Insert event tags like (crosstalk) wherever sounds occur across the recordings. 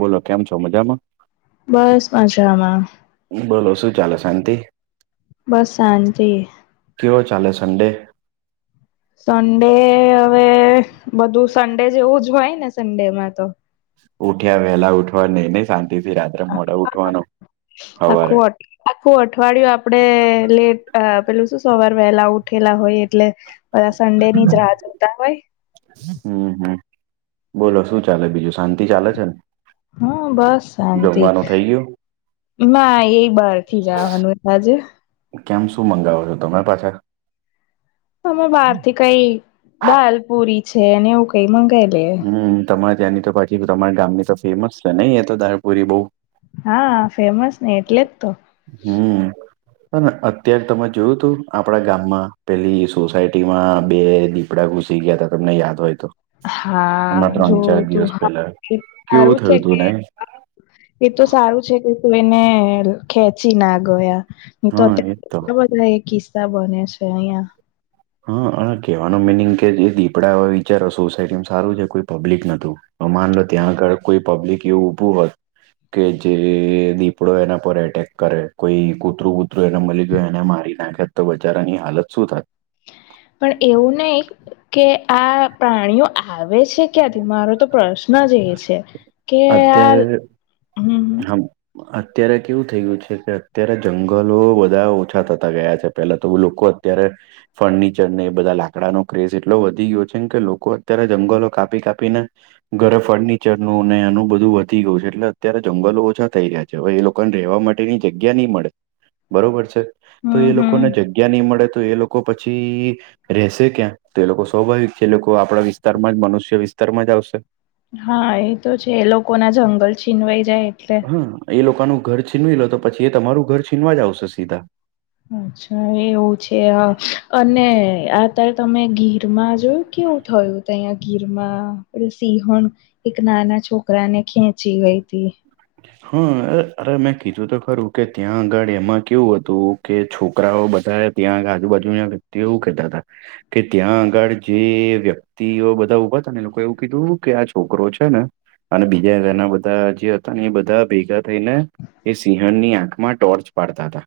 બોલો કેમ છો મજામાં બસ મજામાં બોલો શું ચાલે શાંતિ બસ શાંતિ કેવો ચાલે સન્ડે સન્ડે હવે બધું સન્ડે જેવું જ હોય ને સન્ડેમાં તો ઉઠ્યા વેલા ઉઠવા ન નહી શાંતિ થી રાત્રે મોડા ઉઠવાનો સવારે આખું અઠ- આખું અઠવાડિયું આપડે લેટ અ પેલું શું સવાર વહેલા ઊઠ ઉઠેલા હોય એટલે બધા સન્ડે ની જ રાહ જોતા હોય હમ્મ હમ્મ બોલો શું ચાલે બીજું શાંતિ ચાલે છે ને હ બસ શાંતિ જમવાનું થઈ ગયું ના એ બાર થી જવાનું આજે કેમ શું મંગાવાના તમે પાછા અમે બહાર થી કઈ દાલ પુરી છે અને એવું કઈ મંગાવી લે હમ્મ તમારે ત્યાંની તો પાછી તમારા ગામની તો ફેમસ છે. નહી એ તો દાલપુરી બહુ હા ફેમસ ને એટલે જ તો હમ્મ પણ અત્યારે તમે જોયું તું આપડા ગામમાં પેલી સોસાયટી માં બે દિપડા ઘુસી ગયા હતા તમને યાદ હોય તો હમણાં હા ત્રણ ચાર જોયું તું દિવસ હા પેલા એ કેવું સારું છે થયું તું ને એ તો સારું છે કોક એને ખેંચી ના ગયા એ તો હા એજ અત્યારે તો બ બધા એ કિસ્સા બનિયા છેં અહિયાં હા આ કેહેવાનું મિનિંગ કે જે દીપડા હો વિચારો સોસાયટીમાં સારું છે કોઈ પબ્લિક ન તું હ માનલો ત્યાં આગળ કોઈ પબ્લિક એવું ઉભું હોત કે જે દીપડો એના પર એટેક કરે કોઈ કૂતરું વુતરું એને મળી ગયુ એને મારી નાખે તો બચારાની હાલત શું થાત. પણ એવું નહી કે આ પ્રાણીઓ આવે છે ક્યાંથી મારો તો પ્રશ્ન જ એ છે. કે આ. અત્યારે હમ હમ. અત્યારે કેવું થઈ ગયું છે કે, અત્યારે જંગલો બધા ઓછા થતા ગયા છે પેલા તો બધા લોકો ત્યારે ફર્નિચર ને એ બધા લાકડાનો ક્રેઝ એટલો વધી ગયો છેમ કે લોકો અત્યારે જંગલો કાપી કાપીને ઘરે ફર્નિચરનું અને એનું બધું વધી ગયું છે એટલે અત્યારે જંગલો ઓછા થઈ રહ્યા છે. હવે એ લોકોને રહેવા માટેની જગ્યા નહી મળે બરોબર છે? તો હમ એ હમ લોકોને જગ્યા નહી મળે તો એ લોકો પછી રહેશે ક્યાં? તો એ લોકો સ્વાભાવિક છે એ લોકો આપણા વિસ્તારમાં જ મનુષ્ય વિસ્તારમાં જ આવશે. હા એ તો છે. એ લોકોના જંગલ છીનવાઈ જાય એટલે હમ. એ લોકોનું ઘર છીનવી લો તો પછી એ તમારું ઘર છીનવા જ આવશે સીધા. અચ્છા. એવું છે. અ અને અત્યારે તમે ગીરમાં જોયું કેવું થયું તંયા ગીરમાં સિંહણ એક નાના છોકરાને ખેંચી ગઈતી. (inaudible) હા, અ અરે મેં કીધું તો ખરું કે ત્યાં આગળ એમાં કેવું હતું કે છોકરાઓ બધા ત્યાં આગળ આજુબાજુ વ્યક્તિઓ એવું કહેતાતા કે, ત્યાં આગળ જે વ્યક્તિ ક્તિઓ બધા ઉભા હતા ને એ લોકો એવું કીધું કે આ છોકરો છે ને અને બીજા ઘણા બધા જે એ બધા ભેગા થઈને એ સિંહણની આંખમાં ટોર્ચ પાડતાતા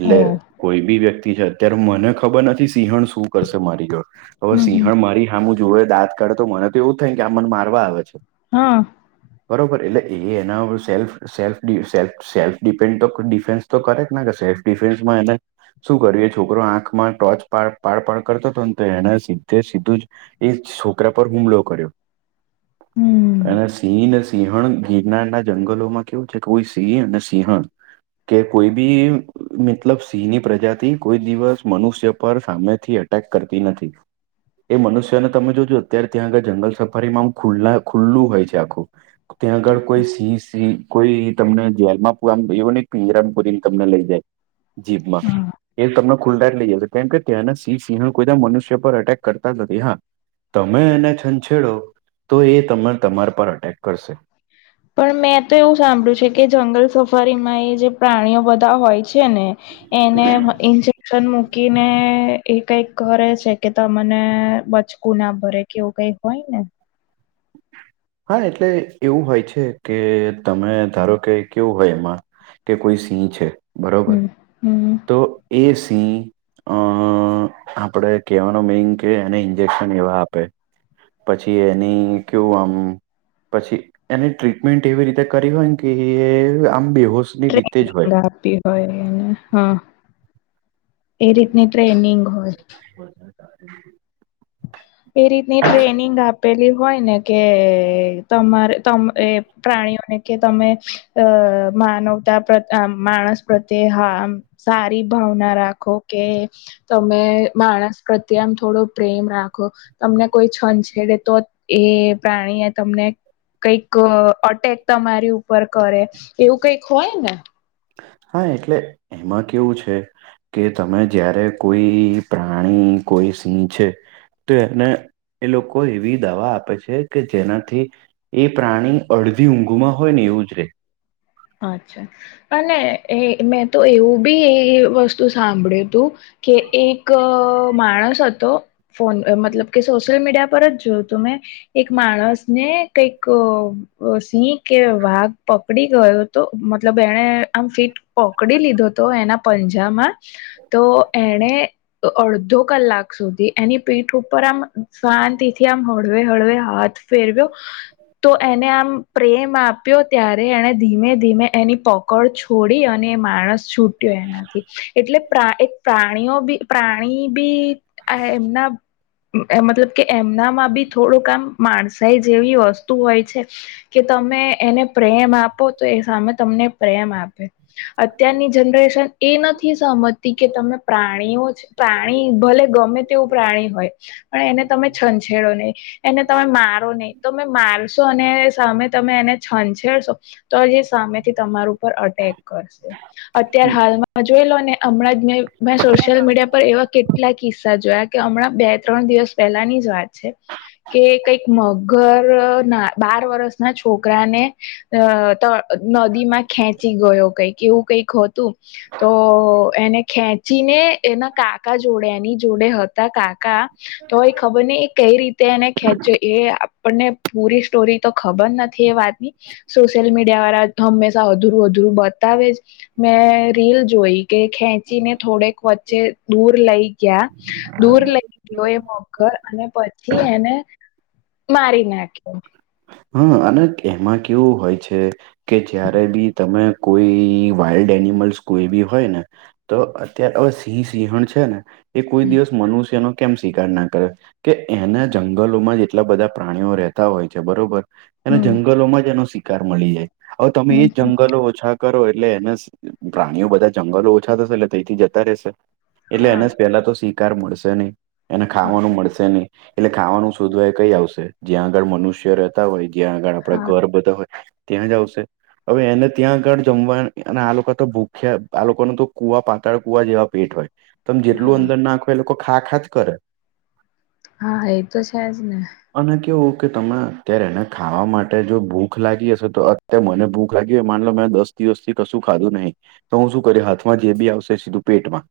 એટલે ઓ કોઈ બી વ્યક્તિ છે, અત્યારે મને ખબર નથી સિંહણ શું કરશે મારી જોડ. હવે હમ હમ સિંહણ મારી હામું જોવે દાંત કાળે તો મને તો એવું થાય કે આ મન મારવા આવે છે. હા. બરોબર. એટલે એ એના વગર સેલ્ફ સેલ્ફ ડી સેલ્ફ સેલ્ફ ડિફેન્ડ તો ડિફેન્સ તો કરે કે ના કરે. સેલ્ફ ડિફેન્સમાં એને શું કર્યું એ છોકરો આંખમાં ટોર્ચ પાડ પાડ કરતો હતો ને તો, એને સીધે સીધું જ એ છોકરા પર હુમલો કર્યો. હમ અને સિંહ ને સિંહણ ગીરનારના જંગલોમાં કેવું છે કે, કોઈ સિંહ અને સિંહણ કે કોઈ બી મતલબ સિંહની પ્રજાતિ કોઈ દિવસ મનુષ્ય પર સામેથી અટેક કરતી નથી. એ મનુષ્યને તમે જોજો અત્યાર, ત્યાં આગળ જંગલ સફારીમાં ખુલ્લા ખુલ્લું હોય છે આખું. ત્યાં આગળ કોઈ સિંહ સિ કોઈ તમને જેલમાં પૂ આમ એવું નહી પિંજરામ પુરીને તમને લઈ જાય જીભમાં. હા એ તમને ખુલ્લા જ લઈ જાય છે કેમ કે ત્યાંના સિંહ સિંહણ કોઈ મનુષ્ય પર અટેક કરતા જ નથી. હા તમે એને છંછેડો તો એ તમે તમાર પર અટેક કરશે. પણ મેં તો એવું સાંભળ્યું છે કે, જંગલ સફારીમાં એ જે પ્રાણીઓ બધા હોય છે ને એને ઇન્જેક્શન મુ કીને એ કઈક કરે છે કે તમને બચકું ના ભરે કે એવું કઈ હોય ને? હા એટલે એવું હોય છે કે તમે ધારો કે કેવું હોય એમાં કે કોઈ સિંહ છે બરોબર, હમ હમ તો એ સિંહ અ આપડે કહેવાનો મિનિંગ કે એને ઇન્જેક્શન એવા આપે પછી એની કેવું આમ પછી એની ટ્રીટમેન્ટ એવી રીતે કરી હોય ને કે આમ બેહોશ (inaudible) આપીએ. હોય એને. હા, એ રીતની ટ્રેનિંગ હોય. (inaudible) એ રીતની ટ્રેનિંગ આપેલી હોય ને કે, તમાર તમ એ પ્રાણીઓને કે તમે અ માનવતા પ્ર માણસ પ્રત્યે હા. સારી ભાવના રાખો કે તમે માણસ પ્રત્યે આમ થોડો પ્રેમ રાખો. તમને કોઈ છંછેડે તો જ એ પ્રાણી એ તમને કંઈક અટેક તમારી ઉપર કરે એવું કઈક હોય ને? હા એટલે એમાં કેવું છે? કે તમે જયારે કોઈ પ્રાણી કોઈ સિંહ છે. તો એને એ લોકો એવી દાવા આપે છે કે જેનાથી એ પ્રાણી અડધી ઊંઘુમાં હોય ને એવું જ રે. અચ્છા, અને એ મેં તો એવું બી એ વસ્તુ સાંભળ્યુંતું કે એક માણસ હતો હતો ફોન મતલબ કે સોશિલ મીડિયા પર જ જોયુંતું મે. એક માણસ ને કઈક સિંહ કે વાઘ પકડી ગયો તો મતલબ એણે આમ ફીટ પકડી લીધોતો એના પંજામાં. તો એને અડધો કલાક સુધી એની પીઠ ઉપર આમ શાંતિથી આમ હળવે હળવે હાથ ફેરવ્યો તો એને આમ પ્રેમ આપ્યો ત્યારે એને ધીમે એની પકડ છોડી અને માણસ છૂટ્યો એનાથી એટલે પ્ર એક પ્રાણીઓ બી પ્રાણી બી આ એમના મતલબ કે એમનામાં બી થોડુંકામ માણસાઈ જેવી વસ્તુ હોય છે. કે તમે એને પ્રેમ આપો તો એ સામે તમને પ્રેમ આપે. અત્યારની જનરેશન એ નથી સમજતી કે તમે પ્રાણીઓ છે. પ્રાણી ભલે ગમે તેવું પ્રાણી હોય પણ એને તમે છંછેડો નહીં. એને તમે મારો નહીં તમે મારશો અને સામે તમે એને છંછેડશો, તો જે સામેથી તમાર ઉપર અટેક કરશે અત્યારે હાલમાં મજયલો ને હમણાં જ મેં મેં સોશિયલ મીડિયા પર એવા કે કેટલા કિસ્સા જોયા કે હમણાં બે ત્રણ દિવસ પહેલાની જ વાત છે. કે કંઈક મગર ના બાર વર્ષના છોકરાને અ નદી માં ખેંચી ગયો કઈક એવું કઈક હતું. તો એને ખેચ ચીને એના કાકા જોડેની જોડે હતા કાકા તો એ ખબર ને કઈ રીતે તે એને ખેંચો એ આપણને પૂરી સ્ટોરી તો ખબર નથી એ વાતની સોશિયલ મીડ વાળ હંમેશા અધુરું અધુરું બતાવે જ. મેં રીલ જોઈ કે ખેંચીને થોડેક વચ્ચે દૂર લઈ ગયા દૂર લઈ ગયો એ મગર અને પછી એને મારી નાખ્યો હા અને એમાં કેવું હોય છે કે જયારે બી તમે કોઈ વાઈલ્ડ એનિમલ્સ કોઈ બી હોય ને તો અત્યારે હવે સિંહ સિંહણ છે ને એ કોઈ હમ. દિવસ મનુષ્યનો કેમ સ્કારાર ના કરે કે એના જંગલોમાં જેટલા બધા પ્રાણીઓ રહેતા હોય છે બરોબર. એને હમ જંગલોમાં જ એનો શિકાર મળી જાય હવે તમે હમ એજ હમ. જંગલો ઓછા કરો એટલે એને પ્રાણીઓ બધા જંગલો ઓછા થશે એટલે તથી જતા રશે એટલે એને હા જ પેલા તો શિકાર મળશે નહી એને ખાવાનું મળશે નહી એટલે ખાવાનું શોધવા એ કઈ આવશે જ્યાં આગળ મનુષ્ય રહે. હોય જ્યાં આગળ આપણા હા ઘર બધા હોય ત્યાં જ આવશે હવે એને ત્યાં આગળ જમવા, અને આ લોકો તો ભૂખ્યા, આ લોકો ન તો કુવા પાતાળ કુવા જેવા પેટ હોય ત જેટલું હા અંદર નાખો એ લોકો ખા ખા જ કરે હા એ તો છેજ ને અના કે ઓકે તમા અ્યારે એને ખાવા માટે જો ભૂખ લાગી હશે તો અત્યારે મને ભૂખ લાગી માનલો મે દ દિવથી કશું ખાધું નહીિ તો હું શું કર હાથમાં જે બી આવશે સીધું પેટમાં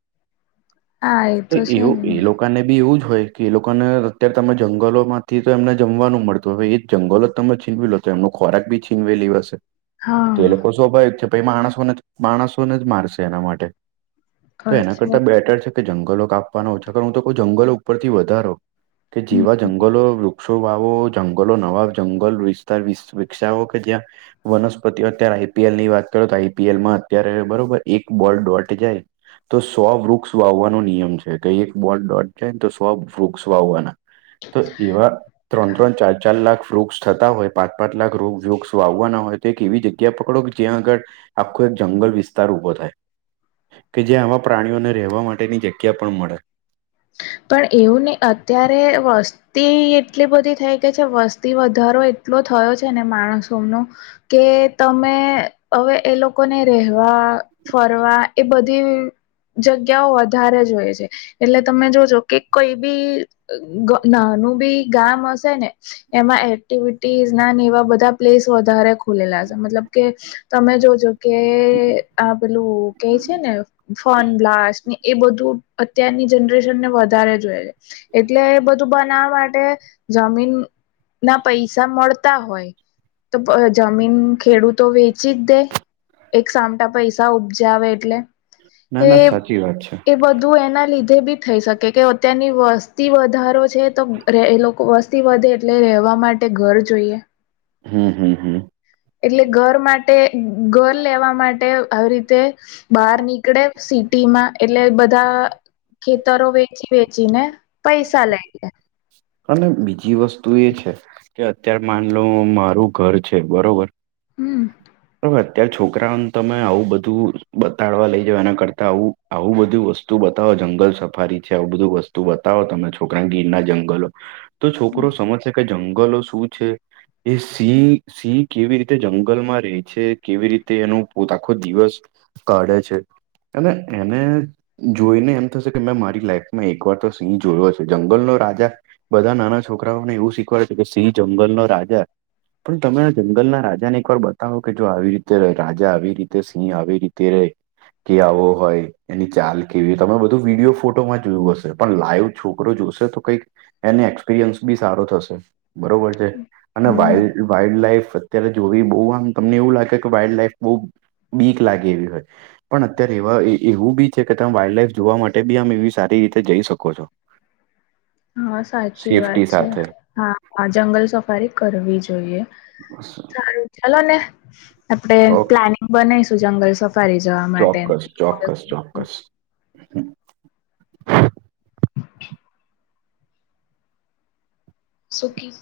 તો એ એ લોકો ને બી એવું જ હોય કે એ લોકોને અત્યારે તમે જંગલો માંથી તો એમને જમવાનું મળતું હ એ જંગલો તમે છીનવી લો, તો એમનું ખોરાક બી છીનવી લેવાશે, હા તો એ લોકો સ્વભાવિક છે, પહીં માણસોને જ, માણસોને જ મારશે એના માટે, તો ખર્ચ એના કરતા બેટર છે કે જંગલો કાપવાના ઓછા કરો, હું તો કહું જંગલો ઉપરથી વધારો, કે હમ જેવા જંગલો વૃક્ષ ઓ વાવવો, જંગલો, નવા જંગલ વિસ્તાર વિસ વિકસાવો કે જ્યાં વનસ્પતિઓ અત્યારે આઈપીએલ ની વાત કરો તો આઈપીએલમાં અત્યારે બરોબર એક બોલ ડોટ જાય તો સો વૃક્ષ વાવવાનો નિયમ છે. કઈ એક બોલ ડોટ જાયને તો સવ વૃક્ષ વાવવાના તો એવા ત્રણ ત્રણ ચાર ચાર લાખ વૃક્ષ થતા હોય પાંચ પાંચ લાખ રોગ વૃક્ષો આવવાના હોય તો એક એવી જગ્યા પકડો કે જ્યાં આગળ આખો એક જંગલ વિસ્તાર ઉઊભો થાય કે જે્યાં આવા પ્રાણીઓને રહેવા માટેની જગ્યા પણ મળે પણ એવું નહીં, અત્યારે વસ્તી એટલી બધી થઈ ગઈ છે, વસ્તી વધારો એટલો થયો છે ને માણસોનો કે તમે હવે એ લોકોને રહેેવા ફરવા એ બધી જગ્યાઓ વધારે જોય છે, એટલે તમે જોજો કે કંઈ બી ગ નાનું બી ગામ હશે ને એમાં એક્ટિવિ ટીઝના ને એવા બધા પ્લેસ વધારે ખુલેલા હશે, મતલબ કે તમે જોજો કે આ પેલું કેઈ છે ને ફોન બ્લાસ્ટ ને એ બધું અત્યારની જનરેશનને વધારે જોયએ છે. એટલે એ બધું બનાવા માટે જમીન ના પૈસા મળતા હોય તો પ જમીન ખેડૂતો વેચી જ દે એક સામટા પૈસા ઉપજાવે એટલે. ના, ના સાચી વાત છે. તો એના લીધે બી થઈ શકે કે અત્યારની વસ્તી વધારો છે તો રે એ લોકો વસ તી વધે એટલે રહેવા માટે ઘર જોઈએ. હમ્મ-હમ્મ-હમ્મ. એટલે ઘર માટે, ઘર લેવા માટે આવી રીતે બહાર નીકળે સિટીમાં, એટલે બધા ખેતરો વેચી-વેચી ને (inaudible) અને બીજી વસ્તુ એ છે, કે અત્યારે માન લો મારું ઘર છે બરોબર? હમ્મ. તો હવે છોકરાઓને તમે આવું બધું બતાડવા લઈ જાવ એના કરતા આવું આવું બધું વસ્તુ બતાવો જંગલ સફારી છે, આવું બધું વસ્તુ બતાવો તમે છોકરાને, ગીરના જંગલો તો છોકરો સમજશે કે જંગલો શું છે, એ સિંહ-સિંહ કેવી રીતે જંગલમાં રહે છે, કેવી રીતે એનું પોત આખો દિવસ કાઢે છે, અને એને જોઈને એમ થશે કે મેં મારી લાઈફમાં એક વાર તો સિંહ જોયો છે. જંગલનો રાજા બધા નાના છોકરાઓને એવું શીખવાડે છે, કે સિંહ જંગલનો રાજા પણ તમે આ જંગલના રાજાને એક વાર બતાવો કે જો આવી રીતે, રાજા આવી રીતે, સિંહ આવી રીતે રહે કે આવો હોય, એની ચાલ કેવી, તમે બધું વિડીયો ફોટોમાં જોયું હશે, પણ લાઈવ છોકરો જોશે તો કંઈક એને એક્સપિરિયન્સ બી સારો થશે, બરોબર છ છે. અને હમ વાઈલ્ડ-વાઈલ્ડ લાઈફ અત્યારે જોવી બહું આમ તમને એવું લાગે કે વાઈલ્ડ લાઈફ બહુ બીક લાગે એવી હોય. પણ અત્યારે એવા એવું બી છે કે તમે વાઈલ્ડ લાઈફ જોવા માટે બી આમ એવી સારી રીતે જઈ શકો છો. (inaudible) હા સાચી વાત સેફ્ટી છે. સાથે હા, જંગલ સફારી કરવી જોઈએ. (inaudible) સારું ચાલો ને આપડે ઓકે પ્લાનિંગ બનાવીશું જંગલ સફારી જવા માં. ચોક્કસ ચોક્કસ ચોક્કસ. સુખી.